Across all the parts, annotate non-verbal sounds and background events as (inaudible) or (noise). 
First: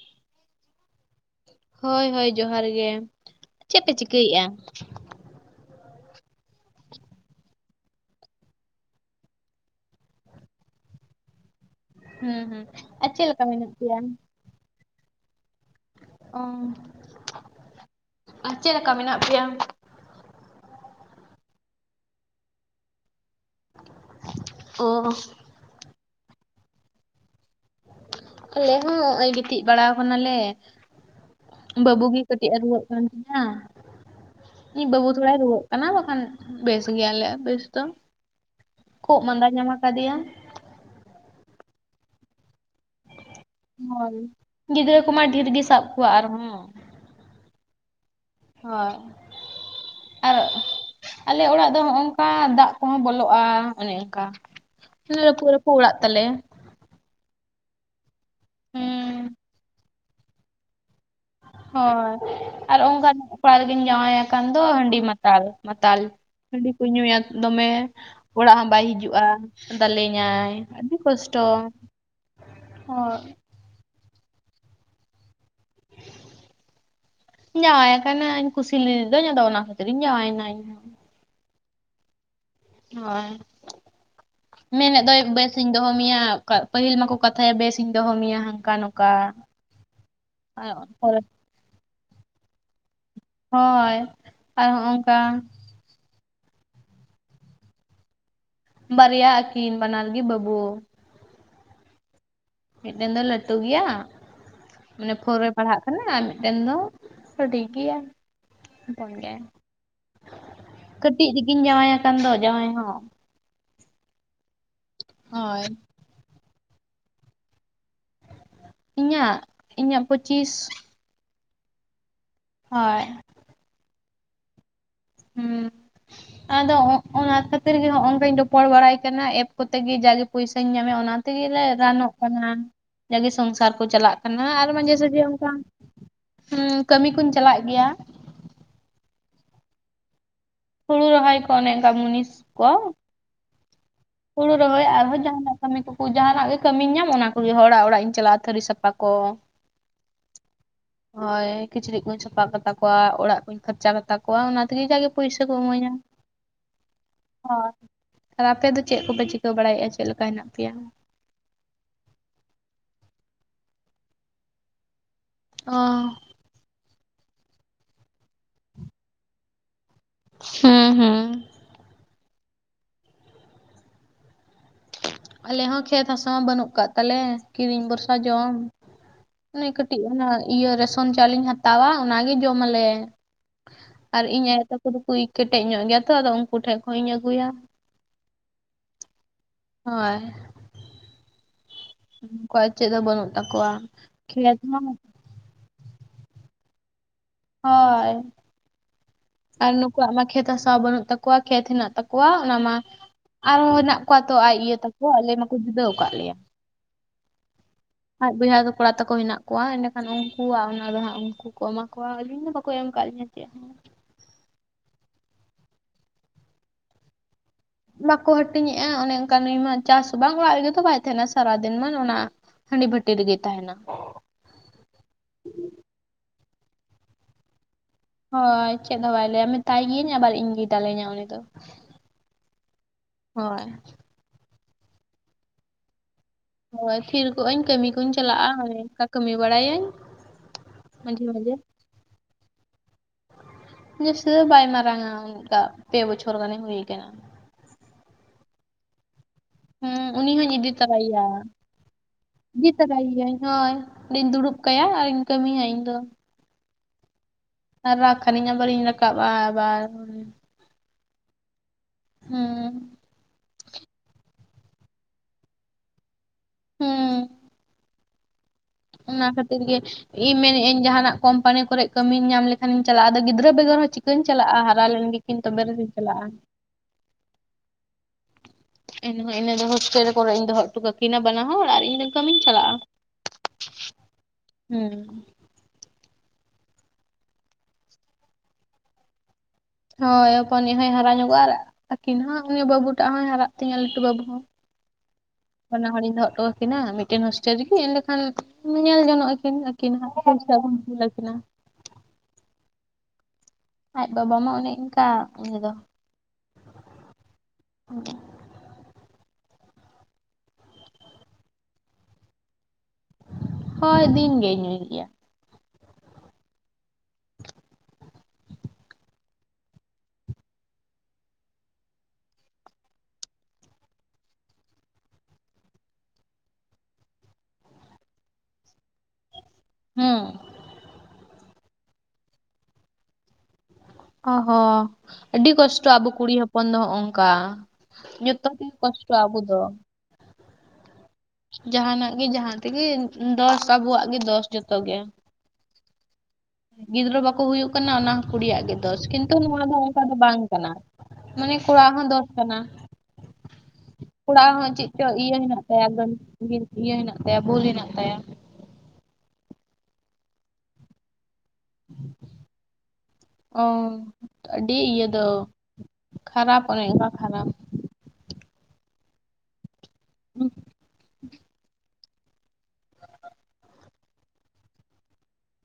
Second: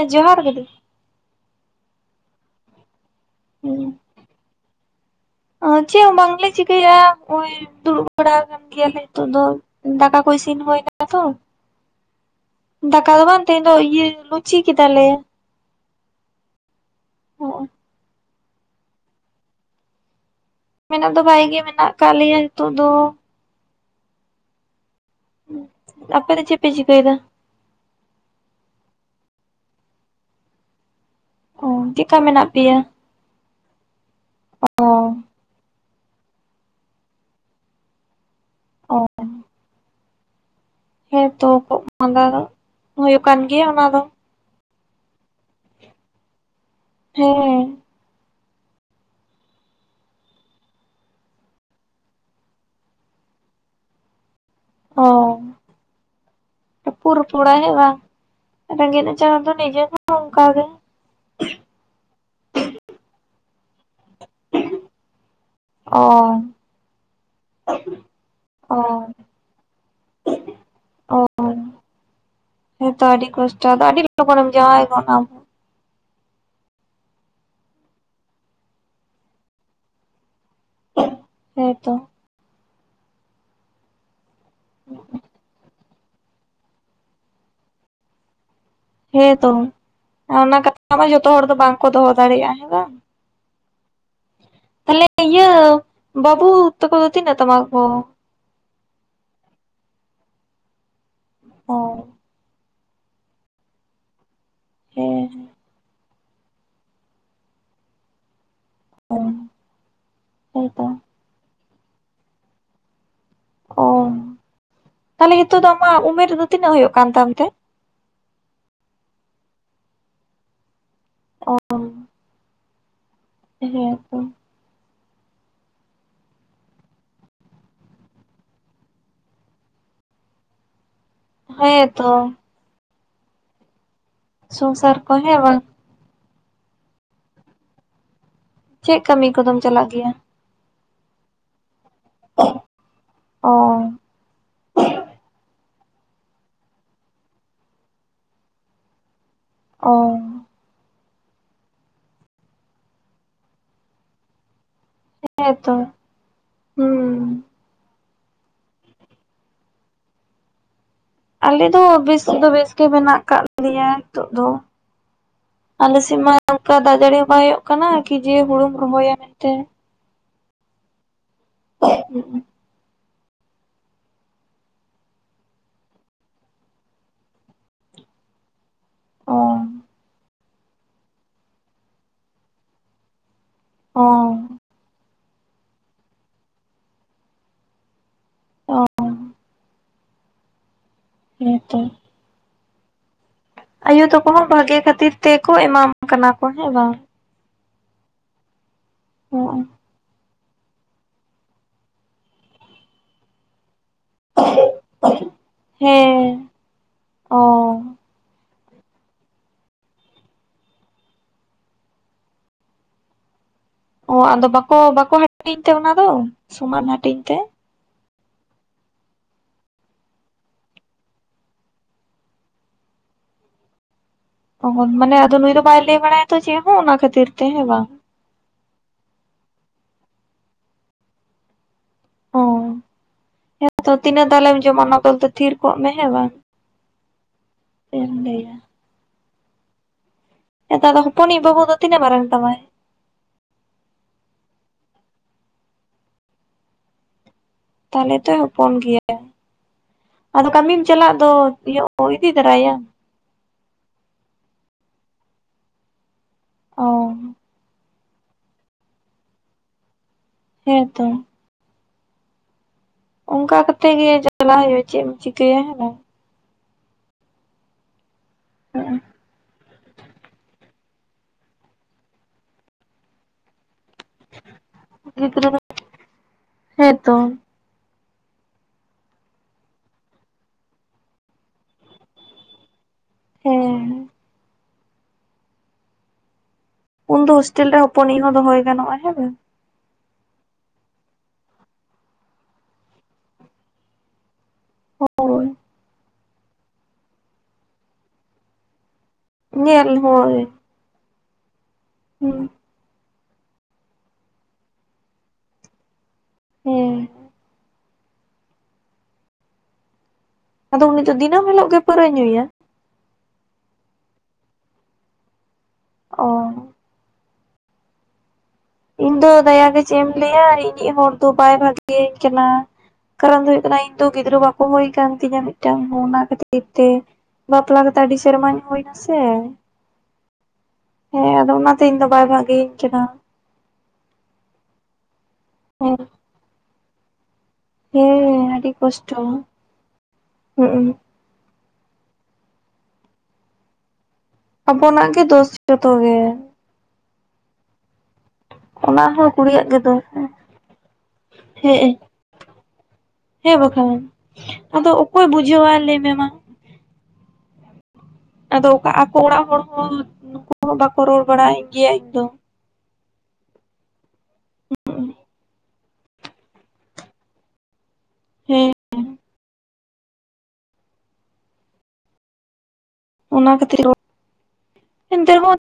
ᱮᱸ ᱡᱚᱦᱟᱨ ᱜᱮᱫᱤ᱾ ᱦᱳᱭ ᱦᱳᱭ ᱡᱚᱦᱟᱨ ᱜᱮ ᱪᱮᱜ ᱯᱮ ᱪᱤᱠᱟᱹᱭᱮᱫᱼᱟ? ᱚ ᱪᱮᱜ ᱦᱚᱸ ᱵᱟᱝᱞᱮ ᱪᱤᱠᱟᱹᱭᱮᱜᱼᱟ ᱯᱚᱭ ᱫᱩᱲᱩᱵ ᱵᱟᱲᱟ ᱟᱠᱟᱱ ᱜᱮᱭᱟᱞᱮ ᱱᱤᱛᱚᱜ ᱫᱚ ᱫᱟᱠᱟ ᱠᱚ ᱤᱥᱤᱱ ᱦᱳᱭᱱᱟ ᱛᱚ᱾ ᱦᱩᱸ ᱦᱩᱸ ᱟᱨ ᱪᱮᱜ ᱞᱮᱠᱟ ᱢᱮᱱᱟᱜ ᱯᱮᱭᱟ? ᱪᱤ ᱠᱮᱫᱟᱞᱮ᱾ ᱚ ᱦᱚᱸᱜ ᱚ᱾ ᱟᱨ ᱪᱮᱜ ᱞᱮᱠᱟ ᱢᱮᱱᱟᱜ ᱯᱮᱭᱟ? ᱢᱮᱱᱟᱜ ᱫᱚ ᱵᱷᱟᱜᱮ ᱜᱮ ᱢᱮᱱᱟᱜ ᱠᱟᱜ ᱞᱮᱭᱟ ᱦᱤᱛᱚᱜ ᱫᱚ᱾ ᱚ ᱟᱯᱮ ᱫᱚ ᱪᱮᱜ ᱯᱮ ᱪᱤᱠᱟᱹᱭᱫᱟ? ᱟᱞᱮ ᱦᱚᱸ ᱦᱚᱜᱼᱚᱭ ᱜᱤᱛᱤᱡ ᱵᱟᱲᱟᱣ ᱠᱟᱱᱟᱞᱮ᱾ ᱚ ᱵᱟᱹᱵᱩ ᱪᱮᱫᱠᱟ ᱜᱮ ᱢᱮᱱᱟᱜ ᱠᱟᱹᱴᱤᱡᱼᱮ ᱯᱮᱭᱟ ᱨᱩᱣᱟᱹᱜ ᱠᱟᱱ ᱛᱤᱧᱟ᱾ ᱚ ᱤᱧᱤᱡ ᱵᱟᱹᱵᱩ ᱛᱷᱚᱲᱟᱭ ᱨᱩᱣᱟᱹᱜ ᱠᱟᱱᱟ ᱵᱟᱠᱷᱟᱱ ᱵᱮᱥ ᱜᱮᱭᱟᱞᱮ ᱵᱮᱥ ᱫᱚ᱾ ᱚ ᱠᱷᱳᱜ ᱢᱟᱸᱫᱟ ᱧᱟᱢ ᱠᱟᱫᱮᱭᱟ᱾ ᱦᱮ ᱛᱚ ᱠᱷᱳᱜ ᱢᱟᱸᱫᱟ ᱫᱚ ᱦᱳᱭᱳᱜ ᱠᱟᱱ ᱜᱮᱭᱟ᱾ ᱚᱱᱟ ᱫᱚ ᱦᱳᱭ ᱜᱤᱫᱽᱨᱟᱹ ᱠᱚᱢᱟ ᱰᱷᱮᱨ ᱜᱮ ᱥᱟᱵ ᱠᱚᱣᱟ ᱟᱨᱦᱚᱸ᱾ ᱦᱮᱸ ᱦᱳᱭ ᱟ ᱟᱞᱮ ᱚᱲᱟᱜ ᱫᱚ ᱦᱚᱜᱼᱚᱝᱠᱟ ᱫᱟᱜ ᱠᱚᱦᱚᱸ ᱵᱚᱞᱚᱜᱼᱟ ᱚᱱᱮ ᱚᱝᱠᱟ᱾ ᱨᱟᱹᱯᱩᱜ ᱨᱟᱹᱯᱩᱜ ᱚᱲᱟᱜ ᱛᱟᱞᱮ᱾ ᱨᱟᱹᱯᱩᱜ ᱨᱟᱹᱯᱩᱜ ᱚᱲᱟᱜ ᱦᱮᱸ ᱵᱟᱝ ᱨᱮᱸᱜᱮᱡᱽ ᱦᱩᱸ ᱱᱟᱪᱟᱨ ᱦᱚᱲ ᱫᱚ ᱱᱤᱡᱮ ᱦᱚᱸ ᱚᱝᱠᱟ ᱜᱮ᱾ ᱦᱳᱭ ᱟᱨ ᱚᱝᱠᱟᱱ ᱚᱲᱟᱜ ᱨᱮᱜᱤᱧ ᱡᱟᱶᱟᱭ ᱟᱠᱟᱱ ᱫᱚ ᱦᱟᱺᱰᱤ ᱢᱟᱛᱟᱞ ᱢᱟᱛᱟᱞ ᱚ ᱦᱟᱺᱰᱤ ᱠᱚ ᱧᱩᱭᱟ ᱫᱚᱢᱮ᱾ ᱚᱲᱟᱜ ᱦᱚᱸ ᱚ ᱵᱟᱭ ᱦᱤᱡᱩᱜᱼᱟ ᱫᱟᱹᱞᱮᱧᱟᱭ ᱟᱹᱰᱤ ᱠᱚᱥᱴᱚ᱾ ᱚ ᱦᱮᱸᱛᱚ ᱦᱳᱭ ᱟᱹᱰᱤ ᱠᱚᱥᱴᱚ ᱟᱫᱚ ᱟᱹᱰᱤ ᱞᱚᱜᱚᱱᱮᱢ ᱡᱟᱶᱟᱭ ᱜᱚᱫᱱᱟ ᱟᱢ? ᱡᱟᱶᱟᱭ ᱠᱟᱱᱟᱧ ᱠᱩᱥᱤ ᱞᱮᱫᱮᱫᱩᱹᱧ ᱟᱫᱚ ᱚᱱᱟ ᱠᱷᱟᱹᱛᱤᱨ ᱤᱧ ᱡᱟᱶᱟᱭᱮᱱᱟ ᱤᱧᱦᱚᱸ᱾ ᱦᱮᱸᱛᱚ᱾ ᱦᱳᱭ ᱢᱮᱱᱮᱫ ᱫᱚᱭ ᱵᱮᱥᱤᱧ ᱫᱚᱦᱚ ᱢᱮᱭᱟ ᱯᱟᱹᱦᱤᱞ ᱢᱟᱠᱚ ᱠᱟᱛᱷᱟᱭᱟ ᱵᱮᱥᱤᱧ ᱫᱚᱦᱚ ᱢᱮᱭᱟ ᱱᱚᱝᱠᱟ ᱦᱟᱹᱱᱠᱟ᱾ ᱦᱮᱸ ᱛᱚ ᱚᱱᱟ ᱠᱟᱛᱷᱟ ᱢᱟ ᱯᱚᱨᱮ ᱡᱚᱛᱚ ᱦᱚᱲ ᱫᱚ ᱵᱟᱝ ᱠᱚ ᱫᱚᱦᱚ ᱫᱟᱲᱮᱭᱟᱜᱼᱟ ᱦᱮᱸ ᱵᱟᱝ᱾ ᱦᱳᱭ ᱟᱨ ᱦᱚᱸᱜ ᱛᱟᱦᱞᱮ ᱠᱟ ᱤᱭᱟᱹ ᱵᱟᱹᱵᱩ ᱛᱟᱠᱚ ᱫᱚ ᱛᱤᱱᱟᱹᱜ ᱛᱟᱢᱟ ᱠᱚ᱾ ᱵᱟᱨᱭᱟ ᱟᱹᱠᱤᱱ ᱵᱟᱱᱟᱨ ᱜᱮ ᱵᱟᱹᱵᱩ᱾ ᱚ ᱢᱤᱫᱴᱮᱱ ᱫᱚ ᱞᱟᱹᱴᱩ ᱜᱮᱭᱟ ᱢᱟᱹᱱᱮ ᱦᱮᱸ ᱯᱷᱳᱨ ᱨᱮ ᱯᱟᱲᱦᱟᱜ ᱠᱟᱱᱟ᱾ ᱢᱮᱫᱴᱮᱱ ᱫᱚ ᱦᱤᱰᱤᱧ ᱜᱮᱭᱟ ᱦᱚᱯᱚᱱ ᱜᱮᱭᱟᱭᱼᱼ ᱦᱮᱸᱛᱚ ᱠᱟᱹᱴᱤᱡ ᱡᱩᱫᱤ ᱡᱟᱶᱟᱭ ᱟᱠᱟᱱ ᱫᱚ ᱡᱟᱶᱟᱭ ᱦᱚᱸ᱾ ᱚ ᱛᱟᱦᱞᱮ ᱱᱤᱛᱚᱜ ᱦᱳᱭ ᱫᱚ ᱟᱢᱟᱜ ᱩᱢᱮᱨ ᱫᱚ ᱛᱤᱱᱟᱹᱜ ᱦᱳᱭᱳᱜ ᱠᱟᱱ ᱛᱟᱢ ᱛᱮ? ᱤᱧᱟᱹᱜ ᱤᱧᱟᱹᱜ ᱯᱚᱸᱪᱤᱥ᱾ ᱚᱸᱻ ᱦᱳᱭ ᱦᱮᱸ ᱛᱚ ᱦᱩᱸ ᱟᱫᱚ ᱚᱱᱟ ᱠᱷᱟᱹᱛᱤᱨ ᱜᱮ ᱦᱚᱸᱚᱝᱠᱟᱹᱧ ᱨᱚᱯᱚᱲ ᱵᱟᱲᱟᱭ ᱠᱟᱱᱟ ᱮᱯ ᱠᱚᱛᱮ ᱜᱮ ᱡᱟᱜᱮ ᱯᱚᱭᱥᱟᱧ ᱧᱟᱢᱮᱫ ᱚᱱᱟ᱾ ᱛᱮᱜᱮ ᱞᱮ ᱦᱮᱸᱛᱚ ᱨᱟᱱᱚᱜ ᱠᱟᱱᱟ ᱡᱟᱜᱮ ᱥᱚᱝᱥᱟᱨ ᱠᱚ ᱪᱟᱞᱟᱜ ᱠᱟᱱᱟ ᱟᱨ ᱢᱟᱹᱡᱷᱮ ᱥᱚᱝᱥᱟᱨ ᱠᱚ ᱥᱟᱹᱡᱷᱮ ᱦᱮᱸ ᱚᱱᱠᱟ᱾ ᱵᱟᱝ ᱦᱩᱸ ᱠᱟᱹᱢᱤ ᱠᱩᱧ ᱪᱟᱞᱟᱜ ᱜᱮᱭᱟ᱾ ᱪᱮᱫ ᱠᱟᱹᱢᱤ ᱠᱚᱫᱚᱢ ᱪᱟᱞᱟᱜ ᱜᱮᱭᱟ᱾ ᱦᱩᱲᱩ ᱨᱚᱦᱚᱭ ᱠᱚ ᱚᱸᱱᱮᱚᱸᱱᱠᱟ ᱢᱩᱱᱤᱥ ᱠᱚ᱾ ᱚ ᱦᱩᱲᱩ ᱨᱚᱦᱚᱭ ᱟᱨᱦᱚᱸ ᱡᱟᱦᱟᱱᱟᱜ ᱠᱟᱹᱢᱤ ᱠᱚᱠᱚ ᱡᱟᱦᱟᱱᱟᱜ ᱜᱮ ᱠᱟᱹᱢᱤ ᱧᱟᱢ ᱚᱱᱟ ᱠᱚᱜᱮ ᱦᱚᱲᱟᱜ ᱚᱲᱟᱜ ᱤᱧ ᱪᱟᱞᱟᱜᱼᱟ ᱛᱷᱟᱹᱨᱤ ᱥᱟᱯᱷᱟ ᱠᱚ᱾ ᱚ ᱦᱳᱭ ᱠᱤᱪᱨᱤᱡ ᱠᱩᱧ ᱥᱟᱯᱷᱟ ᱠᱟᱛᱟ ᱠᱚᱣᱟ ᱚᱲᱟᱜ ᱠᱩᱧ ᱯᱷᱟᱨᱪᱟ ᱠᱟᱛᱟ ᱠᱚᱣᱟ ᱚᱱᱟ ᱛᱮᱜᱮ ᱡᱟᱜᱮᱼᱼ ᱯᱩᱭᱥᱟᱹ ᱠᱚ ᱦᱮᱸᱛᱚ ᱤᱢᱟᱹᱧᱟ ᱦᱩᱸ ᱦᱳᱭ ᱟᱨ ᱟᱯᱮ ᱫᱚ ᱪᱮᱫ ᱠᱚᱯᱮ ᱪᱤᱠᱟᱹ ᱵᱟᱲᱟᱭᱮᱫᱼᱟ ᱪᱮᱫ ᱞᱮᱠᱟ ᱦᱮᱱᱟᱜ ᱯᱮᱭᱟ᱾ ᱟᱞᱮ ᱫᱚ ᱵᱮᱥ ᱫᱚ ᱵᱮᱥ ᱜᱮ ᱢᱮᱱᱟᱜ ᱟᱠᱟᱫ ᱞᱮᱭᱟ ᱱᱤᱛᱚᱜ ᱫᱚ᱾ ᱚ ᱟᱞᱮ ᱥᱮᱫ ᱢᱟ ᱚᱱᱠᱟ ᱫᱟᱜ ᱡᱟᱹᱲᱤ ᱵᱟᱭ ᱦᱩᱭᱩᱜ ᱠᱟᱱᱟ ᱠᱤᱡᱮ ᱦᱩᱲᱩᱢ ᱨᱚᱦᱚᱭᱟ ᱢᱮᱱᱛᱮ᱾ ᱦᱩᱸ ᱦᱩᱸ (unintelligible) ᱟᱞᱮ ᱦᱚᱸ ᱠᱷᱮᱛ ᱦᱟᱥᱟ ᱢᱟ ᱵᱟᱹᱱᱩᱜ ᱠᱟᱫ ᱛᱟᱞᱮ ᱠᱤᱨᱤᱧ ᱵᱷᱚᱨᱥᱟ ᱡᱚᱢ᱾ ᱚ ᱚᱸᱱᱮ ᱠᱟᱹᱴᱤᱡ ᱚᱱᱟ ᱤᱭᱟᱹ ᱨᱮᱥᱚᱱ ᱪᱟᱣᱞᱮᱧ ᱦᱟᱛᱟᱣᱟ ᱚᱱᱟᱜᱮ ᱡᱚᱢ ᱟᱞᱮ᱾ ᱚ ᱟᱨ ᱤᱧ ᱟᱭᱳ ᱛᱟᱠᱚ ᱫᱚᱠᱚ ᱠᱮᱴᱮᱡ ᱧᱚᱜ ᱜᱮᱭᱟᱛᱚ ᱟᱫᱚ ᱩᱱᱠᱩ ᱴᱷᱮᱡ ᱠᱷᱚᱱ ᱤᱧ ᱟᱹᱜᱩᱭᱟ᱾ ᱚᱻ᱾ ᱦᱚᱭ᱾ ᱦᱮᱸ ᱛᱚ᱾ ᱠᱚᱣᱟᱜ ᱪᱮᱫ ᱫᱚ ᱵᱟᱹᱱᱩᱜ ᱛᱟᱠᱚᱣᱟ ᱛᱟᱠᱚ ᱦᱚᱸ ᱠᱷᱮᱛ ᱵᱷᱟᱜᱮ ᱦᱚᱸᱼᱼ ᱠᱷᱟᱹᱛᱤᱨ ᱛᱮᱠᱚ ᱮᱢᱟᱢ ᱠᱟᱱᱟ ᱠᱚ ᱦᱮᱸ ᱵᱟᱝ᱾ ᱦᱚᱭ ᱟᱨ ᱱᱩᱼᱼ ᱠᱩᱣᱟᱜ ᱢᱟ ᱠᱷᱮᱛ ᱦᱟᱥᱟ ᱵᱟᱹᱱᱩᱜ ᱛᱟᱠᱚᱣᱟ ᱠᱷᱮᱛ ᱦᱮᱱᱟᱜ ᱛᱟᱠᱚᱣᱟ ᱚᱱᱟ ᱢᱟᱼᱼ ᱟᱨ ᱦᱚᱸ ᱦᱮᱱᱟᱜ ᱠᱚᱣᱟ ᱛᱚ ᱟᱡ ᱤᱭᱟᱹ ᱛᱟᱠᱚ ᱟᱞᱮ ᱢᱟᱠᱚ ᱡᱩᱫᱟᱹᱣ ᱠᱟᱜ ᱞᱮᱭᱟ᱾ ᱚᱻ᱾ ᱟᱡ ᱵᱚᱭᱦᱟ ᱫᱚ ᱠᱚᱲᱟ ᱛᱟᱠᱚ ᱦᱮᱱᱟᱜ ᱠᱚᱣᱟ ᱮᱸᱰᱮᱠᱷᱟᱱ ᱩᱱᱠᱩᱣᱟᱜ ᱚᱱᱟ ᱫᱚ ᱦᱟᱸᱜ ᱩᱱᱠᱩ ᱠᱚ ᱮᱢᱟ ᱠᱚᱣᱟ ᱟᱹᱞᱤᱧ ᱫᱚ ᱵᱟᱠᱚ ᱮᱢ ᱠᱟᱜ ᱞᱤᱧᱟᱹ᱾ (unintelligible) ᱚᱸ ᱟᱫᱚ ᱵᱟᱠᱚ ᱵᱟᱠᱚ ᱦᱟᱹᱴᱤᱧ ᱛᱮ ᱚᱱᱟ ᱫᱚ ᱥᱚᱢᱟᱱ ᱦᱟᱹᱴᱤᱧ ᱛᱮ? ᱵᱟᱠᱚ ᱦᱟᱹᱴᱤᱧᱮᱜ-ᱟ ᱚᱱᱮ ᱚᱱᱠᱟ ᱱᱩᱭ ᱢᱟ ᱪᱟᱥ ᱵᱟᱝ ᱚᱲᱟᱜ ᱨᱮᱜᱮ ᱛᱚ ᱵᱟᱭ ᱛᱟᱦᱮᱱᱟ ᱥᱟᱨᱟ ᱫᱤᱱ ᱢᱟ ᱚᱱᱟ ᱦᱟᱺᱰᱤ ᱵᱷᱟᱹᱴᱤ ᱨᱤᱜᱤᱭ ᱛᱟᱦᱮᱱᱟ᱾ ᱚ ᱦᱚᱸ ᱢᱟᱱᱮ ᱟᱫᱚ ᱱᱩᱭ ᱫᱚ ᱵᱟᱭ ᱞᱟᱹᱭ ᱵᱟᱲᱟᱭᱟ ᱛᱚ ᱪᱮᱜ ᱦᱚᱸ ᱚᱱᱟ ᱠᱷᱟᱹᱛᱤᱨ ᱛᱮ ᱦᱮᱸ ᱵᱟᱝ? ᱦᱚᱭ ᱪᱮᱫ ᱦᱚ ᱵᱟᱭ ᱞᱟᱹᱭᱟ ᱢᱮᱛᱟᱭ ᱜᱤᱭᱟᱹᱧ ᱟᱵᱟᱨ ᱤᱧ ᱜᱮᱭ ᱫᱟᱞᱤᱧᱟ ᱩᱱᱤ ᱫᱚ᱾ ᱚ ᱦᱚᱭ᱾ ᱦᱮᱸᱛᱚ ᱛᱤᱱᱟᱹᱜ ᱫᱟᱞᱮᱢ ᱡᱚᱢᱟ ᱚᱱᱟ ᱠᱚᱞᱮ ᱛᱮ ᱛᱷᱤᱨ ᱠᱚᱜ ᱢᱮ ᱦᱮᱸ ᱵᱟᱝ? ᱦᱚᱭ ᱛᱷᱤᱨ ᱠᱚᱜ ᱟᱹᱧ ᱠᱟᱹᱢᱤ ᱪᱮᱫ ᱠᱩᱧ ᱮᱢ ᱪᱟᱞᱟᱜ-ᱟ ᱞᱟᱹᱭᱟ ᱚᱱᱠᱟ ᱚᱱᱠᱟ ᱠᱟᱹᱢᱤ ᱵᱟᱲᱟᱭᱟᱹᱧ᱾ ᱦᱮᱸ ᱛᱚ ᱢᱟᱡᱷᱮ ᱦᱚᱯᱚᱱᱤᱡ‌ ᱢᱟᱡᱷᱮ ᱵᱟᱹᱵᱩ ᱫᱚ ᱛᱤᱱᱟᱹᱜ ᱢᱟᱨᱟᱝ ᱛᱟᱢᱟᱭ? ᱡᱟᱹᱥᱛᱤ ᱫᱚ ᱵᱟᱭ ᱢᱟᱨᱟᱨᱟᱝ ᱚᱱᱠᱟ ᱯᱮ ᱵᱚᱪᱷᱚᱨ ᱜᱟᱱ ᱮ ᱦᱩᱭ ᱟᱠᱟᱱᱟ᱾ ᱛᱟᱦᱞᱮ ᱛᱚᱭ ᱦᱚᱯᱚᱱ ᱜᱮᱭᱟ᱾ ᱦᱩᱸ ᱩᱱᱤ ᱟᱫᱚ ᱦᱚᱧ ᱤᱫᱤ ᱠᱟᱢᱤᱢ ᱪᱟᱞᱟᱜ ᱛᱟᱨᱟᱭᱮᱭᱟ ᱫᱚ ᱤᱭᱟᱹ ᱤᱫᱤ ᱫᱟᱨᱟᱭ-ᱭᱟᱢ? ᱦᱚᱭ ᱚᱸᱰᱤᱧ ᱫᱩᱲᱩᱵ ᱠᱟᱭᱟ ᱟᱨᱤᱧ ᱠᱟᱹᱢᱤᱭᱟ ᱤᱧ ᱫᱚ᱾ ᱚ᱾ ᱟᱨ ᱨᱟᱜᱽ ᱠᱷᱟᱹᱤᱧ ᱟᱵᱟᱨᱤᱧ ᱨᱟᱠᱟᱵ-ᱟ ᱟᱵᱟᱨ᱾ ᱦᱮᱸ ᱛᱚ᱾ ᱦᱩᱸ᱾ ᱚᱱᱠᱟ ᱠᱟᱛᱮᱜ ᱜᱮ ᱡᱟᱞᱟ ᱦᱩᱭᱩᱜ-ᱟ ᱪᱮᱫ ᱮᱢ ᱪᱤᱠᱟᱹᱭᱟ ᱦᱮ ᱵᱟᱝ? ᱦᱩᱸᱻ᱾ ᱚᱱᱟ ᱠᱷᱟᱹᱛᱤᱨ ᱜᱮ ᱤ ᱢᱮᱱᱮᱜ ᱟᱹᱧ ᱡᱟᱦᱟᱱᱟᱜ ᱠᱟᱢᱯᱟᱱᱤ ᱠᱚᱨᱮᱜ ᱠᱟᱹᱢᱤᱧ ᱧᱟᱢ ᱞᱮᱠᱷᱟᱱ ᱤᱧ ᱪᱟᱞᱟᱜ-ᱟ ᱟᱫᱚ ᱜᱤᱫᱽᱨᱟᱹ ᱵᱮᱜᱚᱨ ᱦᱚᱸ ᱪᱤᱠ ᱟᱹᱧ ᱪᱟᱞᱟᱜ-ᱟ ᱦᱟᱨᱟ ᱞᱮᱱ ᱜᱮᱠᱤᱱ ᱛᱚᱵᱮ ᱨᱮᱫᱚᱧ ᱪᱟᱞᱟᱜ-ᱟ᱾ ᱦᱮᱸ ᱛᱚ᱾ ᱮᱱ ᱦᱚᱸ ᱤᱱᱟᱹ ᱫᱚ ᱦᱳᱥᱴᱮᱞ ᱠᱚᱨᱮᱫᱤᱧ ᱫᱚᱦᱚ ᱚᱴᱚ ᱠᱟᱹᱠᱤᱱᱟ ᱵᱟᱱᱟ ᱦᱚᱲ‌ ᱟᱨ ᱤᱧ ᱫᱚ ᱠᱟᱹᱢᱤᱧ ᱪᱟᱞᱟᱜ-ᱟ᱾ ᱦᱮᱸ᱾ ᱦᱩᱸ᱾ ᱩᱱ ᱫᱚ ᱦᱳᱥᱴᱮᱞ ᱨᱮ ᱦᱚᱯᱚᱱᱤᱡ ᱦᱚᱸ ᱫᱚᱦᱚᱭ ᱜᱟᱱᱚᱜ-ᱟ ᱦᱮᱸ ᱵᱟᱝ? ᱦᱚᱭ ᱦᱚᱯᱚᱱᱤᱡ‌ ᱦᱚᱸᱭ ᱦᱟᱨᱟ ᱧᱚᱜᱚᱜ-ᱟ ᱟᱨ ᱟᱹᱠᱤᱱ ᱦᱚᱸ ᱩᱱᱤ ᱵᱟᱹᱵᱩ ᱴᱟᱜ ᱦᱚᱸᱭ ᱦᱟᱨᱟᱜ ᱛᱤᱧᱟᱹ ᱞᱟᱹᱴᱩ ᱵᱟᱹᱵᱩ ᱦᱚᱸ᱾ ᱦᱳᱭ ᱵᱟᱱᱟ ᱦᱚᱲᱤᱧ ᱫᱚᱦᱚᱜ ᱴᱚ ᱣᱟᱹᱠᱤᱱᱟ ᱢᱤᱫᱴᱮᱱ ᱦᱳᱥᱴᱮᱞ ᱨᱤᱜᱤ ᱮᱸᱰᱮᱠᱷᱟᱱ ᱧᱮᱞ ᱡᱚᱱᱚᱜ-ᱟ ᱠᱤ ᱧᱮᱞ ᱠᱤᱱ ᱟᱹᱠᱤᱱ ᱦᱚᱸ (unintelligible) ᱠᱩᱧ ᱠᱩᱞ‌ ᱟᱹᱠᱤᱱᱟ᱾ ᱦᱩ᱾ ᱟᱡ ᱵᱟᱵᱟ ᱢᱟ ᱚᱱᱮ ᱮᱱᱠᱟ ᱩᱱᱤ ᱫᱚ᱾ ᱦᱮᱸ᱾ (unintelligible) ᱟᱫᱚ ᱩᱱᱤ ᱫᱚ ᱫᱤᱱᱟᱹᱢ ᱦᱤᱞᱳᱜ ᱜᱮ ᱯᱟᱹᱨᱟᱹᱭ ᱧᱩᱭᱟ? ᱦᱚᱭ ᱫᱤᱱ ᱜᱮᱭ ᱧᱩᱭ ᱜᱮᱭᱟ᱾ ᱚᱻ᱾ ᱤᱧ ᱫᱚ ᱫᱟᱭᱟ ᱜᱮ ᱪᱮᱜ ᱮᱢ ᱞᱟᱹᱭᱟ ᱤᱧᱤᱡ ᱦᱚᱲ ᱫᱚ ᱵᱟᱭ ᱵᱷᱟᱜᱮᱭᱟᱹᱧ ᱠᱟᱱᱟ᱾ ᱠᱟᱨᱚᱱ ᱫᱚ ᱦᱩᱭᱩᱜ ᱠᱟᱱᱟ ᱤᱧ ᱫᱚ ᱜᱤᱫᱽᱨᱟᱹ ᱵᱟᱠᱚ ᱦᱳᱭᱳ ᱠᱟᱱ ᱛᱤᱧᱟᱹ ᱢᱤᱫᱴᱟᱝ ᱦᱚᱸ ᱚᱱᱟ ᱠᱷᱟᱹᱛᱤᱨ ᱛᱮ᱾ ᱵᱟᱯᱞᱟ ᱠᱟᱛᱮ ᱟᱹᱰᱤ ᱥᱮᱨᱢᱟᱹᱧ ᱦᱩᱭᱱᱟ ᱥᱮ᱾ ᱦᱩᱸ ᱦᱮᱸ ᱟᱫᱚ ᱚᱱᱟᱛᱮ ᱤᱧ ᱫᱚ ᱵᱟᱭ ᱵᱷᱟᱜᱮᱭᱟᱹᱧ ᱠᱟᱱᱟ᱾ ᱚ-ᱦᱚ ᱟᱹᱰᱤ ᱠᱚᱥᱴᱚ ᱦᱮᱸ ᱟᱵᱚ ᱠᱩᱲᱤ ᱦᱚᱯᱚᱱ ᱫᱚ ᱦᱚᱜᱚᱝᱠᱟ᱾ ᱡᱚᱛᱚ ᱦᱮᱸ ᱜᱮ ᱠᱚᱥᱴᱚ ᱟᱵᱩᱫᱚ᱾ ᱦᱩᱜ-ᱩᱸ᱾ ᱡᱟᱦᱟᱸᱱᱟᱜ ᱜᱮ ᱡᱟᱦᱟᱸ ᱛᱮᱜᱮ ᱫᱚᱥ ᱟᱵᱚᱣᱟᱜ ᱜᱮ ᱫᱚᱥ᱾ ᱟᱵᱚᱱᱟᱜ ᱜᱮ ᱫᱚᱳᱥ ᱡᱚᱛᱚ ᱜᱮ᱾ ᱜᱤᱫᱽᱨᱟᱹ ᱵᱟᱠᱚ ᱦᱩᱭᱩᱜ ᱠᱟᱱᱟ ᱚᱱᱟ ᱠᱩᱲᱤᱭᱟᱜ ᱜᱮ ᱫᱚᱥ ᱚᱱᱟ ᱦᱚᱸ ᱠᱤᱱᱛᱩ ᱱᱚᱣᱟ ᱠᱩᱲᱤᱭᱟᱜ ᱫᱚ ᱜᱮ ᱚᱱᱠᱟ ᱫᱳᱥ ᱫᱚ ᱵᱟᱝ ᱠᱟᱱᱟ ᱢᱟᱱᱮ ᱠᱚᱲᱟ ᱟᱜ ᱦᱮᱸ ᱦᱚᱸ ᱫᱚᱥ ᱠᱟᱱᱟ᱾ ᱦᱮᱸ ᱵᱟᱠᱷᱟᱱ ᱠᱚᱲᱟ ᱟᱜ ᱦᱚᱸ ᱪᱮᱫ ᱟᱫᱚ ᱪᱚ ᱚᱠᱚᱭ ᱤᱭᱟᱹ ᱦᱮᱱᱟᱜ ᱵᱩᱡᱷᱟᱹᱣᱟᱭ ᱛᱟᱭᱟ ᱞᱟᱹᱭ ᱜᱟᱹᱞ ᱢᱮ ᱢᱟ (unintelligible) ᱤᱭᱟᱹ ᱦᱮᱱᱟᱜ ᱛᱟᱭᱟ ᱵᱷᱩᱞ ᱦᱮᱱᱟᱜ ᱛᱟᱭᱟ᱾ ᱟᱫᱚ ᱚᱠᱟ ᱟᱠᱚ ᱚᱲᱟᱜ ᱦᱚᱲ ᱦᱚᱸ ᱱᱩᱠᱩ ᱦᱚᱸ ᱵᱟᱠᱚ ᱨᱚᱲ ᱵᱟᱲᱟᱭᱮᱫ ᱜᱮᱭᱟ ᱮᱠᱫᱚᱢ᱾ ᱚ ᱟᱹᱰᱤ ᱤᱭᱟᱹ ᱫᱚ᱾ ᱠᱷᱟᱨᱟᱯ ᱚᱱᱮ ᱚᱱᱠᱟ ᱠᱷᱟᱨᱟᱯ᱾ ᱦᱮᱸ᱾ (inaudible) ᱚᱱᱟ ᱠᱷᱟᱹᱛᱤᱨ (unintelligible) ᱮᱱᱛᱮ ᱨᱮᱦᱚᱸ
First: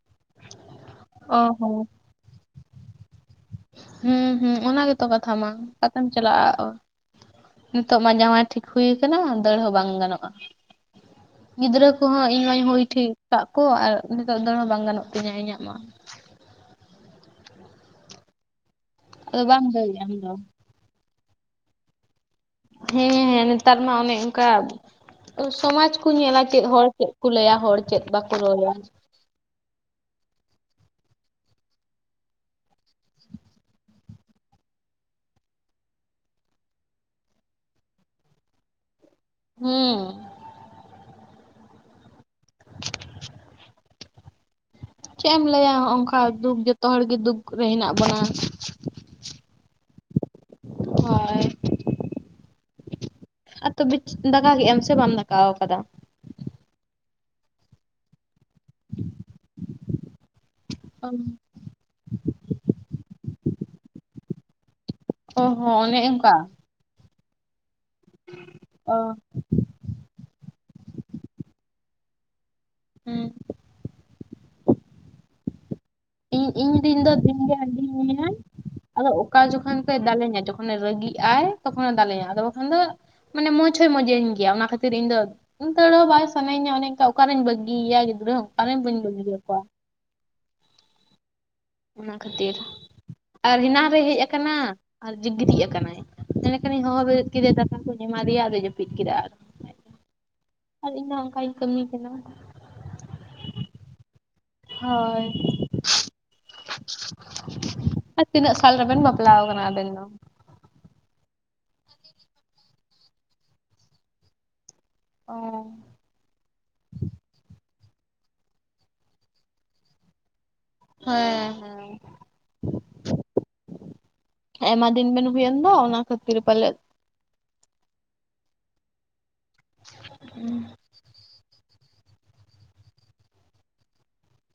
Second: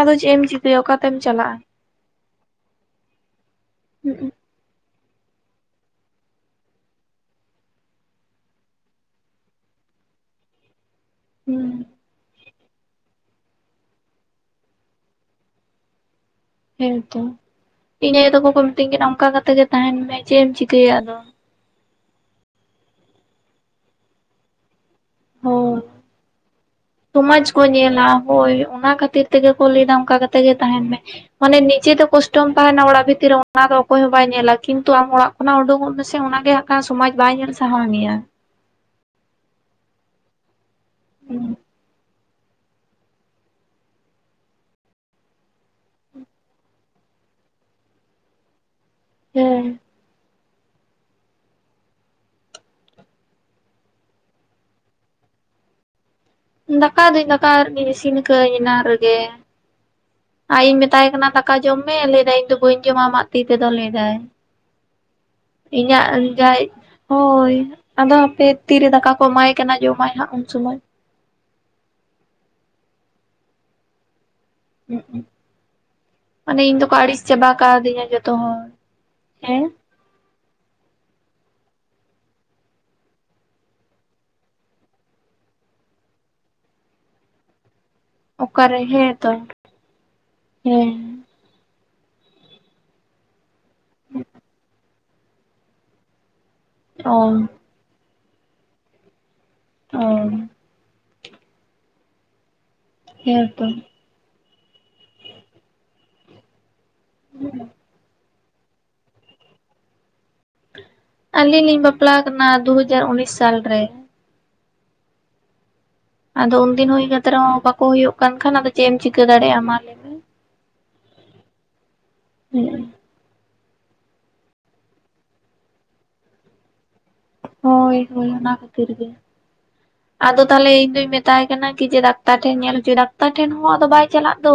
ᱟᱫᱚ ᱪᱮᱫ ᱮᱢ ᱪᱤᱠᱟᱹᱭᱟ ᱚᱠᱟ ᱛᱮᱢ ᱚ ᱪᱟᱞᱟᱜᱼᱟ? ᱦᱚᱸ ᱦᱩᱸ ᱦᱩᱸ ᱚᱱᱟ ᱜᱮᱛᱚ ᱠᱟᱛᱷᱟ ᱢᱟ ᱚᱠᱟᱛᱮᱢ ᱪᱟᱞᱟᱜᱼᱟ? ᱱᱤᱛᱚᱜ ᱢᱟ ᱡᱟᱶᱟᱭ ᱴᱷᱤᱠ ᱦᱩᱭ ᱟᱠᱟᱱᱟ ᱫᱟᱹᱲ ᱦᱚᱸ ᱵᱟᱝ ᱜᱟᱱᱚᱜᱼᱟ ᱦᱩᱸ ᱜᱤᱫᱽᱨᱟᱹ ᱠᱚ ᱦᱚᱸ ᱤᱧ ᱤᱧ (unintelligible) ᱦᱩᱭ ᱴᱷᱤᱠ ᱠᱟᱜ ᱠᱚᱣᱟ ᱟᱨ ᱱᱤᱛᱚᱜ ᱫᱚᱟᱹᱲ ᱦᱚᱸ ᱵᱟᱝ ᱜᱟᱱᱚᱜ ᱛᱤᱧᱟᱹ ᱤᱧᱟᱹᱜ ᱢᱟ᱾ ᱦᱮᱸᱛᱚ ᱤᱧ ᱟᱭᱳ ᱛᱟᱠᱚ ᱠᱚ ᱢᱤᱛᱟᱹᱧ ᱠᱟᱱᱟ ᱚᱱᱠᱟ ᱟᱫᱚ ᱠᱟᱛᱮᱜ ᱵᱟᱢ ᱜᱮ ᱛᱟᱦᱮᱱ ᱫᱟᱹᱲᱮᱜᱼᱟ ᱟᱢ ᱢᱮ ᱫᱚ ᱪᱮᱫ ᱮᱢ ᱪᱤᱠᱟᱹᱭᱟ ᱟᱫᱚ᱾ ᱦᱮᱸᱻ ᱱᱮᱛᱟᱨ ᱢᱟ ᱚᱱᱮ ᱚᱱᱠᱟ ᱥᱚᱢᱟᱡᱽ ᱠᱚ ᱧᱮᱞᱟ ᱪᱮᱫ ᱦᱚᱲ ᱠᱚ ᱢᱚᱸᱡᱽ ᱞᱟᱹᱭᱟ ᱠᱚ ᱦᱚᱲ ᱪᱮᱫ ᱧᱮᱞᱟ ᱵᱟᱠᱚ ᱦᱳᱭ ᱞᱟᱹᱭᱟ ᱚᱱᱟ ᱠᱷᱟᱹᱛᱤᱨ ᱛᱮᱜᱮ ᱠᱚ ᱞᱟᱹᱭᱫᱟ ᱚᱱᱠᱟ ᱠᱟᱛᱮ ᱜᱮ ᱛᱟᱦᱮᱱ ᱢᱮ᱾ ᱢᱟᱱᱮ ᱱᱤᱡᱮᱛᱮ ᱠᱚᱥᱴᱚᱢ ᱛᱟᱦᱮᱱᱟ ᱚᱲᱟᱜ ᱵᱷᱤᱛᱤᱨ ᱨᱮ ᱚᱱᱟ ᱫᱚ ᱚᱠᱚᱭ ᱦᱚᱸ ᱵᱟᱭ ᱧᱮᱞᱟ ᱠᱤᱱᱛᱩ ᱟᱢ ᱚᱲᱟᱜ ᱚᱱᱟ ᱩᱰᱩᱠᱚᱜ ᱢᱮᱥᱮ ᱚᱱᱟᱜᱮ ᱦᱟᱜ ᱥᱚᱢᱟᱡᱽ ᱵᱟᱭ ᱧᱮᱞ ᱥᱟᱦᱟᱣ ᱢᱮᱭᱟ᱾ ᱦᱩᱸ᱾ (inaudible) ᱪᱮᱫ ᱮᱢ ᱞᱟᱹᱭᱟ ᱦᱚᱱᱚᱝᱠᱟ ᱫᱩᱠ ᱡᱚᱛᱚ ᱦᱚᱲᱜᱮ ᱫᱩᱠ ᱨᱮ ᱦᱮᱱᱟᱜ ᱵᱚᱱᱟ᱾ ᱦᱮᱸ᱾ (unintelligible) ᱦᱮᱸ᱾ ᱟ (unintelligible) ᱛᱚᱵᱮ ᱫᱟᱠᱟ ᱠᱮᱫᱟᱢ ᱥᱮ ᱵᱟᱢ ᱫᱟᱠᱟᱣ ᱠᱟᱫᱟ? ᱫᱟᱠᱟ ᱫᱩᱧ ᱫᱟᱠᱟ ᱟᱨᱜᱤ ᱤᱥᱤᱱ ᱟᱠᱟᱜᱟᱹᱧ ᱮᱱᱟᱱ ᱨᱮᱜᱮ ᱟᱡᱤᱧ ᱢᱮᱛᱟᱭ ᱠᱟᱱᱟ ᱫᱟᱠ ᱫᱟᱠᱟ ᱡᱚᱢ ᱢᱮ ᱞᱟᱹᱭ ᱮᱫᱟᱭ ᱤᱧ ᱫᱚ ᱵᱟᱹᱧ ᱡᱚᱢᱟ ᱟᱢᱟᱜ ᱛᱤ ᱛᱮᱫᱚ ᱞᱟᱹᱭ ᱮᱫᱟᱭ᱾ ᱚ ᱦᱚᱸ ᱚᱱᱮ ᱤᱧᱟᱹᱜ ᱚᱝᱠᱟ ᱡᱟᱭ ᱦᱳᱭ ᱟᱫᱚ ᱦᱟᱯᱮ ᱛᱤᱨᱮ ᱚ ᱫᱟᱠᱟ ᱠᱚ ᱮᱢᱟᱭ ᱠᱟᱱᱟᱭ ᱡᱚᱢᱟᱭ ᱦᱟᱸᱜ ᱩᱱ ᱥᱚᱢᱚᱭ᱾ ᱦᱩᱸ᱾ (unintelligible) ᱟᱫᱚ ᱤᱧ ᱫᱚᱠᱚ ᱨᱤᱱ ᱫᱚ ᱟᱹᱲᱤᱥ ᱫᱤᱱᱜᱮ ᱪᱟᱵᱟ ᱦᱟᱺᱰᱤᱭ ᱠᱟᱣᱫᱤᱧᱟ ᱡᱚᱛᱚ ᱦᱚᱲ ᱦᱮᱸ? ᱥᱮ ᱫᱟᱞᱮᱧᱟᱭ ᱡᱚᱠᱷᱚᱱᱮ ᱨᱟᱹᱜᱤ ᱟᱭ ᱛᱚᱠᱷᱚᱱ ᱮ ᱫᱟᱞᱮᱧᱟ ᱟᱫᱚ ᱵᱟᱠᱷᱟᱱ ᱫᱚ ᱢᱟᱱᱮ ᱢᱚᱸᱪᱷ ᱦᱚᱭ ᱢᱚᱸᱡᱽ ᱜᱮᱭᱟ ᱚᱱᱟ ᱠᱷᱟᱹᱛᱤᱨ ᱤᱧ ᱫᱚ ᱚᱱᱠᱟ ᱫᱚ ᱵᱟᱭ ᱥᱟᱱᱟᱧᱟ ᱚᱱᱮ ᱚᱱᱠᱟ ᱚᱠᱟᱨᱤᱧ ᱵᱟᱹᱜᱤᱭᱟ ᱜᱤᱫᱽᱨᱟᱹ ᱦᱚᱸ ᱚᱠᱟᱨᱮᱢ ᱚᱠᱟᱨᱮ ᱵᱟᱹᱜᱤ ᱦᱮᱸ ᱛᱚ ᱵᱟᱹᱜᱤᱭᱟᱠᱚᱣᱟ? (unintelligible) ᱦᱮᱸ᱾ ᱚᱱᱟ ᱠᱷᱟᱹᱛᱤᱨ ᱟᱨ ᱦᱮᱱᱟᱱ ᱨᱮᱭ ᱦᱮᱡ ᱟᱠᱟᱱᱟ ᱟᱨ (unintelligible) ᱜᱤᱛᱤᱡ ᱟᱠᱟᱱᱟᱭ᱾ ᱮᱸᱰᱮ ᱠᱷᱟᱱᱤᱧ ᱦᱚᱦᱚ ᱚ ᱵᱮᱨᱮᱫ ᱠᱮᱫᱟ ᱫᱟᱠᱟ ᱠᱚᱧ ᱮᱢᱟᱫᱮᱭᱟ ᱟᱫᱚᱭ ᱡᱟᱹᱯᱤᱫ ᱠᱮᱫᱟ ᱟᱨ ᱚᱻ᱾ ᱟᱨ ᱤᱧ ᱫᱚ ᱦᱚᱜᱱᱠᱟᱧ ᱠᱟᱹᱢᱤ ᱠᱟᱱᱟ᱾ ᱦᱮ ᱛᱚ᱾ ᱦᱳᱭ (unintelligible) ᱛᱤᱱᱟᱹᱜ ᱥᱟᱞ ᱨᱮᱵᱮᱱ ᱵᱟᱯᱞᱟ ᱟᱠᱟᱱᱟ ᱟᱵᱮᱱ ᱫᱚ? ᱟᱹᱞᱤᱧ ᱞᱤᱧ ᱵᱟᱯᱞᱟᱣ ᱟᱠᱟᱱᱟ ᱫᱩ-ᱦᱟᱡᱟᱨ ᱩᱱᱤᱥ ᱥᱟᱞ ᱨᱮ᱾ ᱚ᱾ ᱟᱫᱚ ᱩᱱᱫᱤᱱ ᱦᱳᱭ ᱠᱟᱛᱮ ᱨᱮ ᱦᱚᱸ ᱵᱟᱠᱚ ᱦᱩᱭᱩᱜ ᱠᱟᱱ ᱠᱷᱟᱱ ᱟᱫᱚ ᱪᱮᱫ ᱮᱢ ᱪᱤᱠᱟᱹ ᱫᱟᱲᱮᱭᱟᱜᱼᱟ ᱢᱟ ᱞᱟᱹᱭ ᱢᱮ᱾ ᱦᱮᱸ, ᱦᱮᱸ᱾ ᱦᱮᱸ ᱟᱭᱢᱟ ᱫᱤᱱ ᱵᱮᱱ ᱦᱩᱭᱮᱱ ᱫᱚ ᱚᱱᱟ ᱠᱷᱟᱹᱛᱤᱨ ᱯᱟᱞᱮᱫ᱾ ᱦᱳᱭ, ᱦᱳᱭ ᱚᱱᱟ ᱠᱷᱟᱹᱛᱤᱨ ᱜᱮ ᱟᱫᱚ ᱛᱟᱞᱦᱮ ᱤᱧ ᱫᱚᱧ ᱢᱮ ᱢᱮᱛᱟᱭ ᱠᱟᱱᱟ ᱤᱧ ᱡᱮ ᱰᱟᱠᱛᱟᱨ ᱴᱷᱮᱱ ᱧᱮᱞ ᱦᱚᱪᱚᱭ ᱰᱟᱠᱛᱟᱨ ᱴᱷᱮᱱ ᱦᱚᱸ ᱟᱫᱚ ᱵᱟᱭ ᱪᱟᱞᱟᱜ ᱫᱚ᱾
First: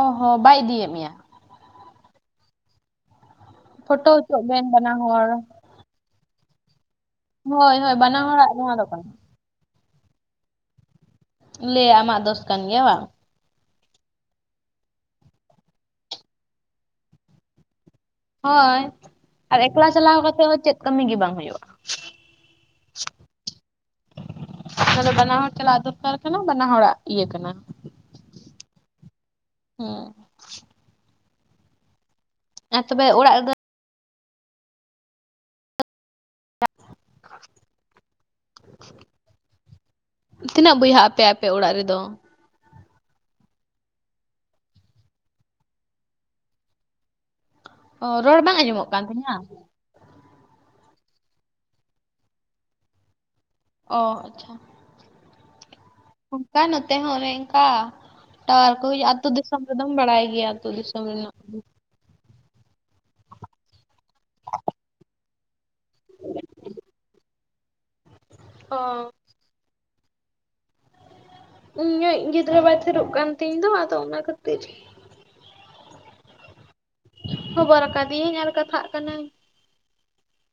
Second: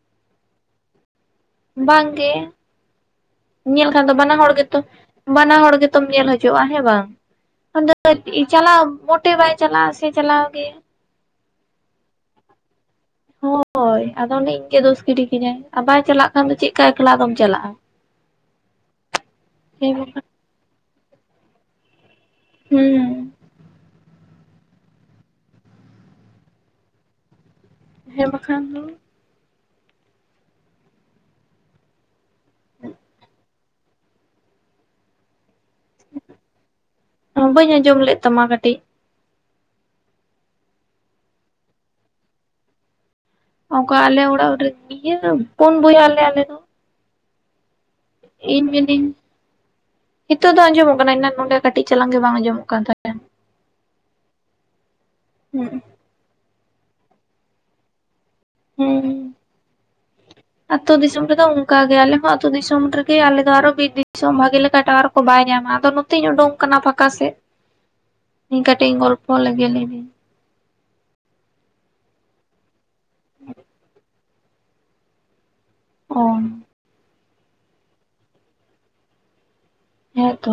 ᱚ ᱦᱚᱸ ᱵᱟᱭ ᱤᱫᱤᱭᱮᱜ ᱢᱮᱭᱟ᱾ ᱵᱟᱝ ᱜᱮ ᱧᱮᱞᱠᱷᱟᱱ ᱯᱷᱳᱴᱳ ᱫᱚ ᱵᱟᱱᱟ ᱦᱚᱪᱚᱜ ᱦᱚᱲ ᱵᱮᱱ ᱜᱮᱛᱚ ᱵᱟᱱᱟ ᱦᱚᱲ ᱵᱟᱱᱟ ᱦᱚᱲ ᱜᱮ ᱛᱚᱢ ᱧᱮᱞ ᱦᱚᱪᱚᱜ-ᱟ ᱦᱮᱸ ᱵᱟᱝ ᱦᱳᱭ ᱟᱫᱚ ᱦᱳᱭ ᱵᱟᱱᱟ ᱦᱚᱲᱟᱜ ᱱᱚᱣᱟ ᱪᱟᱞᱟᱣ ᱫᱚ ᱠᱟᱱᱟ ᱢᱚᱴᱮ ᱵᱟᱭ ᱪᱟᱞᱟᱜ-ᱟ ᱥᱮ ᱪᱟᱞᱟᱣ ᱜᱮ᱾ ᱞᱟᱹᱭ-ᱟ ᱟᱢᱟᱜ ᱫᱳᱥ ᱠᱟᱱ ᱜᱮᱭᱟ ᱦᱮᱸ ᱵᱟᱝ᱾ ᱦᱳᱭ ᱟᱫᱚ ᱚᱱᱮ ᱤᱧ ᱜᱮ ᱫᱳᱥ ᱜᱤᱰᱤ ᱠᱤᱧᱟᱭ ᱟᱨ ᱵᱟᱭ ᱪᱟᱞᱟᱜ ᱠᱷᱟᱱ ᱫᱚ ᱪᱮᱫ ᱞᱮᱠᱟ ᱮᱠᱞᱟ ᱟᱫᱚᱢ ᱪᱟᱞᱟᱜ-ᱟ᱾ ᱦᱳᱭ ᱟᱨ ᱮᱠᱞᱟ ᱦᱮᱸ ᱪᱟᱞᱟᱣ ᱵᱟᱠᱷᱟᱱ ᱠᱟᱛᱮᱫ ᱦᱚᱸ ᱪᱮᱫ ᱠᱟᱹᱢᱤ ᱜᱮ ᱵᱟᱝ ᱦᱳᱭᱳᱜ-ᱟ᱾ ᱦᱩᱸ᱾ ᱛᱟᱞᱦᱮ ᱵᱟᱱᱟ ᱦᱚᱲ ᱪᱟᱞᱟᱜ ᱫᱚᱨᱠᱟᱨ ᱠᱟᱱᱟ ᱵᱟᱱᱟ ᱦᱚᱲᱟᱜ ᱤᱭᱟᱹ ᱠᱟᱱᱟ᱾ ᱦᱮᱸ ᱵᱟᱠᱷᱟᱱ ᱫᱚ ᱦᱩᱸ᱾ ᱟᱨ ᱛᱚᱵᱮ ᱚᱲᱟᱜ ᱨᱮᱫᱚ ᱵᱟᱹᱧ ᱟᱸᱡᱚᱢ ᱞᱮᱫ ᱛᱟᱢᱟ ᱠᱟᱹᱴᱤᱡ᱾ ᱛᱤᱱᱟᱹᱜ ᱵᱚᱭᱦᱟᱜ ᱟᱯᱮ ᱟᱯᱮ ᱚᱲᱟᱜ ᱨᱮᱫᱚ? ᱚᱝᱠᱟ ᱟᱞᱮ ᱚᱲᱟᱜ ᱨᱮᱫᱚ ᱤᱭᱟᱹ ᱯᱩᱱ ᱵᱳᱭᱦᱟᱜ ᱟᱞᱮ ᱟᱞᱮ ᱫᱚ᱾ ᱚ ᱨᱚᱲ ᱵᱟᱝ ᱟᱸᱡᱚᱢᱚᱜ ᱠᱟᱱ ᱛᱤᱧᱟᱹ? ᱦᱤᱛᱚᱜ ᱫᱚ ᱟᱸᱡᱚᱢᱚᱜ ᱠᱟᱱᱟ᱾ ᱮᱱᱟᱱ ᱱᱚᱸᱰᱮ ᱠᱟᱹᱴᱤᱡ ᱪᱟᱞᱟᱝ ᱜᱮ ᱵᱟᱝ ᱟᱸᱡᱚᱢᱚᱜ ᱠᱟᱱ ᱛᱟᱦᱮᱸᱱ᱾ ᱚ ᱟᱪᱪᱷᱟ᱾ ᱦᱩᱸ᱾ ᱚᱱᱠᱟ ᱱᱚᱛᱮ ᱦᱚᱸ ᱚᱱᱮ ᱚᱝᱠᱟ᱾ ᱴᱟᱣᱟᱨ ᱠᱚ ᱦᱩᱭ ᱟᱹᱛᱩ ᱦᱩᱸ ᱫᱤᱥᱚᱢ ᱨᱮᱫᱚᱢ ᱵᱟᱲᱟᱭ ᱜᱮᱭᱟ ᱟᱹᱛᱩ ᱫᱤᱥᱚᱢ ᱨᱮᱱᱟᱜ᱾ ᱚᱱᱠᱟ ᱜᱮ ᱟᱞᱮᱦᱚᱸ ᱟᱹᱛᱩ ᱫᱤᱥᱚᱢ ᱨᱮᱜᱮ ᱟᱞᱮᱫᱚ ᱟᱨᱚ ᱫᱤᱥᱚᱢ ᱵᱷᱟᱜᱮ ᱞᱮᱠᱟ ᱴᱟᱣᱟᱨ ᱠᱚ ᱵᱟᱭ ᱧᱟᱢᱟ᱾ ᱟᱫᱚ ᱱᱚᱛᱮᱧ ᱳᱰᱤᱝ ᱠᱟᱱᱟ ᱯᱷᱟᱸᱠᱟ ᱥᱮᱫ ᱤᱧ ᱚ ᱠᱟᱹᱴᱤᱡ ᱤᱧ ᱜᱚᱞᱯᱚ ᱞᱮᱜᱮ ᱞᱟᱹᱭ ᱫᱤᱧ᱾ ᱤᱧ ᱤᱡ ᱜᱤᱫᱽᱨᱟᱹ ᱵᱟᱭ ᱛᱷᱤᱨᱚᱜ ᱠᱟᱱ ᱛᱤᱧ ᱫᱚ ᱟᱫᱚ ᱚᱱᱟ ᱠᱷᱟᱹᱛᱤᱨ ᱚ᱾ ᱦᱚᱵᱚᱨ ᱟᱠᱟᱫᱤᱭᱟᱹᱧ ᱟᱨ ᱠᱟᱛᱷᱟᱜ ᱠᱟᱱᱟᱹᱧ᱾ ᱦᱮᱸ ᱛᱚ᱾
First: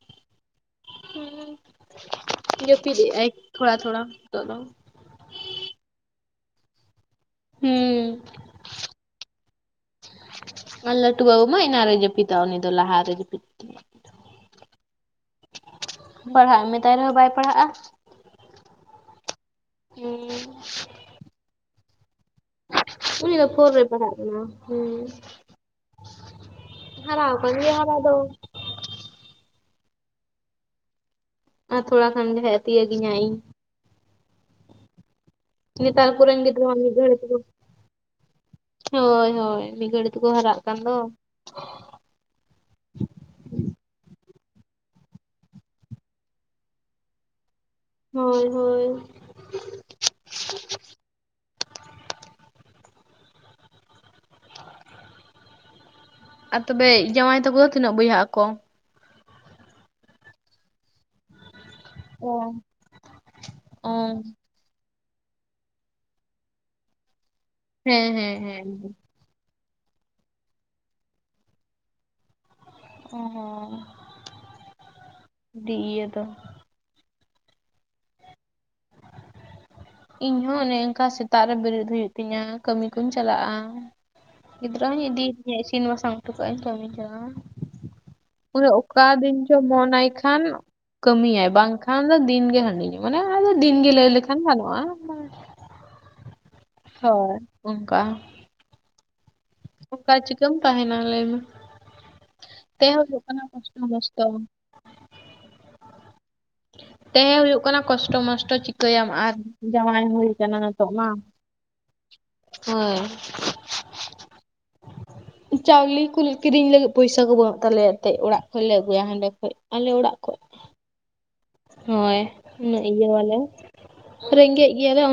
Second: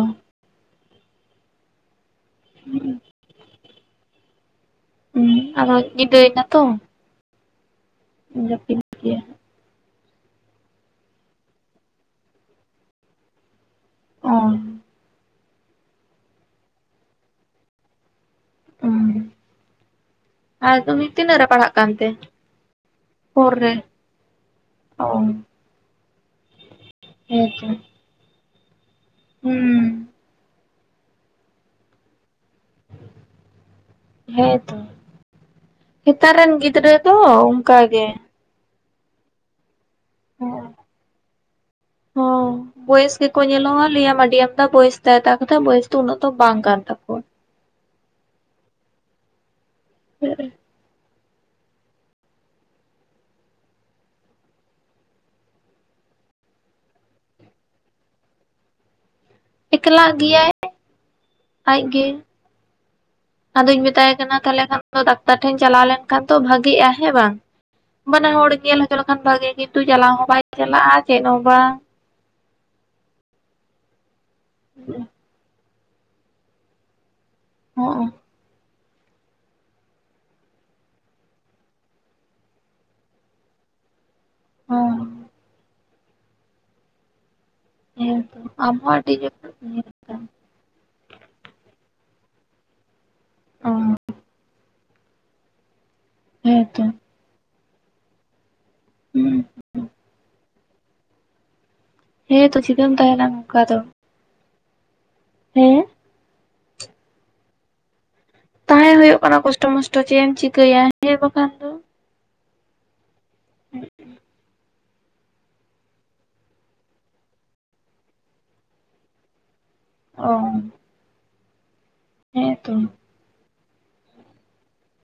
ᱦᱩᱸ ᱡᱟᱹᱯᱤᱫ ᱮᱜᱟᱭ ᱛᱷᱚᱲᱟ ᱛᱷᱚᱲᱟ ᱦᱤᱛᱚᱜ ᱫᱚ᱾ ᱦᱩᱸ ᱟᱫᱚ ᱧᱤᱫᱟᱹᱭ ᱱᱟ ᱛᱚ᱾ ᱦᱩᱸ᱾ ᱡᱟᱹᱯᱤᱫ ᱜᱮᱭᱟ ᱟᱨ ᱟᱞᱴᱩ ᱵᱟᱵᱩ ᱢᱟ ᱮᱱᱟᱝ ᱨᱮ ᱡᱟᱹᱯᱤᱫᱟ ᱩᱱᱤ ᱞᱟᱦᱟ ᱨᱮ ᱡᱟᱹᱯᱤᱛ ᱠᱮᱫ᱾ ᱚ᱾ ᱯᱟᱲᱦᱟᱜ ᱮᱢ ᱢᱮᱛᱟᱭ ᱨᱮᱦᱚᱸ ᱵᱟᱭ ᱯᱟᱲᱦᱟᱜ-ᱟ᱾ ᱦᱩᱸ ᱦᱩᱸ ᱟᱨ ᱩᱱᱤ ᱛᱤᱱᱟᱹᱜ ᱨᱮ ᱯᱟᱲᱦᱟᱜ ᱠᱟᱱᱛᱮ? ᱩᱱᱤ ᱫᱚ ᱯᱷᱳᱨ ᱨᱮ ᱯᱟᱲᱟᱜ ᱠᱟᱱᱟ‌ ᱦᱩᱸ᱾ ᱚ ᱦᱟᱨᱟᱣ ᱠᱟᱱ ᱦᱮᱸᱛᱚ ᱜᱮᱭᱟ ᱦᱟᱨᱟ ᱫᱚ᱾ ᱦᱩᱸ᱾ ᱟᱨ ᱛᱷᱚᱲᱟ ᱠᱷᱟᱱ ᱜᱮ ᱦᱟᱸᱜ ᱮ ᱛᱤᱭᱳᱜ ᱜᱤᱧᱟ ᱤᱧ᱾ ᱦᱮᱸᱛᱚ ᱱᱮᱛᱟᱨ ᱦᱮᱛᱟᱨ ᱠᱚᱨᱮᱱ ᱨᱮᱱ ᱢᱟ ᱢᱤᱫ ᱜᱤᱫᱽᱨᱟᱹ ᱜᱷᱟᱹᱲᱤ ᱫᱚ ᱛᱮᱠᱚ ᱚᱱᱠᱟᱜ ᱜᱮ᱾ ᱦᱳᱭ ᱦᱳᱭ ᱢᱤᱫ ᱜᱷᱟᱹᱲᱤᱡ ᱛᱮᱠᱚ ᱦᱟᱨᱟᱜ ᱠᱟᱱ ᱫᱚ ᱾ ᱦᱸ ᱾ ᱵᱚᱭᱮᱥ ᱜᱮᱠᱚ ᱧᱮᱞᱚᱜᱼᱟ ᱞᱟᱹᱭᱟᱢᱟ ᱟᱹᱰᱤᱟᱢ ᱮᱫᱟ ᱵᱚᱭᱮᱥ ᱛᱟᱭᱛᱟᱜ ᱠᱟᱛᱷᱟ ᱵᱚᱭᱮᱥ ᱫᱚ ᱩᱱᱟᱹᱜ ᱫᱚ ᱵᱟᱝ ᱠᱟᱱ ᱛᱟᱠᱚᱣᱟ ᱾ ᱦᱳᱭ ᱦᱳᱭ ᱾ ᱦᱮᱸ ᱾ ᱟᱨ ᱛᱚᱵᱮ ᱡᱟᱶᱟᱭ ᱛᱟᱠᱚ ᱫᱚ ᱛᱤᱱᱟᱹᱜ ᱵᱚᱭᱦᱟᱜ ᱟᱠᱚ? ᱮᱠᱞᱟ ᱜᱮᱭᱟᱭ ᱾ ᱟᱡᱜᱮ ᱚ ᱟᱫᱚᱧ ᱚ ᱢᱮᱛᱟᱭ ᱠᱟᱱᱟ ᱛᱟᱦᱞᱮ ᱠᱷᱟᱱ ᱾ ᱰᱟᱠᱛᱟᱨ ᱴᱷᱮᱱ ᱪᱟᱞᱟᱣ ᱞᱮᱱᱠᱷᱟᱱ ᱫᱚ ᱵᱷᱟᱜᱮᱜ-ᱟ ᱦᱮᱸ ᱵᱟᱝ ᱦᱮᱸ ᱵᱟᱱᱟᱮ ᱦᱮᱸ ᱦᱚᱲᱧ ᱦᱮᱸ ᱧᱮᱞ ᱦᱚᱪᱚ ᱾ ᱠᱷᱟᱱ ᱵᱷᱟᱜᱮ ᱠᱤᱱᱛᱩ ᱪᱟᱞᱟᱣ ᱦᱚᱸ ᱵᱟᱭ ᱪᱟᱞᱟᱜ-ᱟ ᱪᱮᱫ ᱦᱚᱸ ᱵᱟᱝ ᱾ ᱚᱸ ᱾ ᱦᱩᱸ ᱾ ᱰᱤ ᱤᱭᱟᱹ ᱫᱚ ᱾ ᱦᱚᱸᱜ ᱾ ᱤᱧ ᱦᱚᱸ ᱚᱱᱮ ᱚᱱᱠᱟ ᱥᱮᱛᱟᱜ ᱨᱮ ᱵᱤᱨᱤᱫ ᱦᱩᱭᱩᱜ ᱛᱤᱧᱟ ᱠᱟᱹᱢᱤ ᱠᱩᱧ ᱪᱟᱞᱟᱜ-ᱟ ᱾ ᱜᱤᱫᱽᱨᱟᱹᱧ ᱦᱚᱸ ᱦᱩᱧ ᱤᱫᱤᱭᱮ ᱛᱤᱧᱟᱹ ᱤᱥᱤᱱ ᱵᱟᱥᱟᱝ ᱩᱴᱩ ᱠᱟᱜ ᱤᱧ ᱠᱟᱹᱢᱤᱧ ᱪᱟᱞᱟᱜ-ᱟ ᱦᱮᱸᱛᱚ ᱾ ᱩᱱᱤᱮ ᱟᱢ ᱦᱚᱸ ᱚᱠᱟ ᱟᱹᱰᱤ ᱡᱳᱨ ᱫᱤᱱ ᱪᱚ ᱢᱚᱱ ᱟᱭ ᱚ ᱠᱷᱟᱱ ᱾ ᱠᱟᱹᱢᱤᱭᱟᱭ ᱵᱟᱝᱠᱷᱟᱱ ᱫᱚ ᱫᱤᱱᱜᱮ ᱦᱟᱹᱰᱤ ᱧᱩ ᱢᱟᱱᱮ ᱟᱫᱚ ᱫᱤᱱᱜᱮ ᱞᱟᱹᱭ ᱞᱮᱠᱷᱟᱱ ᱜᱟᱱᱚᱜ ᱾ ᱚᱟ ᱢᱟ ᱾ ᱦᱮᱸᱛᱚ ᱾ ᱦᱳ ᱚᱱᱠᱟ ᱾ ᱦᱩᱸ ᱾ ᱚᱱᱠᱟ ᱪᱤᱠᱟᱹᱢ ᱛᱟᱦᱮᱱᱟ ᱞᱟᱹᱭᱢᱮ ᱦᱮᱸᱛᱚ ᱪᱤᱠᱟᱹᱢ ᱛᱮᱦᱮ ᱦᱩᱭᱩᱜ ᱛᱟᱦᱮᱱᱟ ᱠᱟᱱᱟ ᱱᱚᱝᱠᱟ ᱫᱚ ᱠᱚᱥᱴᱚ ᱢᱚᱥᱴᱚ ᱾ ᱦᱮᱸ ᱾ ᱛᱮᱸᱦᱮ ᱦᱩᱭᱩᱜ ᱠᱟᱱᱟ ᱠᱚᱥᱴᱚ ᱢᱚᱥᱴᱚ ᱾ ᱛᱚ ᱛᱟᱦᱮᱸ ᱪᱤᱠᱟᱹᱭᱟᱢ ᱦᱩᱭᱩᱜ ᱟᱨ ᱠᱟᱱᱟ ᱠᱚᱥᱴᱚ ᱢᱚᱥᱴᱚ ᱡᱟᱶᱟᱭ ᱪᱮᱫ ᱦᱩᱭ ᱮᱢ ᱠᱟᱱᱟ ᱪᱤᱠᱟᱹᱭᱟ ᱱᱤᱛᱚᱜ ᱢᱟ ᱦᱮᱸ ᱵᱟᱠᱷᱟᱱ ᱫᱚ᱾ ᱦᱳᱭ ᱾ (unintelligible) ᱦ (unintelligible) ᱪᱟᱣᱞᱮ ᱠᱚ ᱞᱮ ᱠᱤᱨᱤᱧ ᱞᱟᱹᱜᱤᱫ ᱯᱚᱭᱥᱟ ᱠᱚ ᱵᱟᱹᱱᱩᱜ ᱛᱟᱞᱮᱭᱟ ᱮᱱᱛᱮᱜ ᱚᱲᱟᱜ ᱠᱷᱚᱱ ᱞᱮ ᱟᱜᱩᱭᱟ ᱦᱟᱸᱰᱮ ᱠᱷᱚᱡ ᱾ ᱟᱞᱮ ᱚᱲᱟᱜ ᱠᱷᱚᱡ ᱾ ᱚ ᱦᱳᱭ ᱦᱮᱸ ᱩᱱᱟᱹᱜ ᱛᱚ ᱤᱭᱟᱹᱣᱟᱞᱮ ᱨᱮᱸᱜᱮᱡ ᱜᱮᱭᱟᱞᱮ ᱾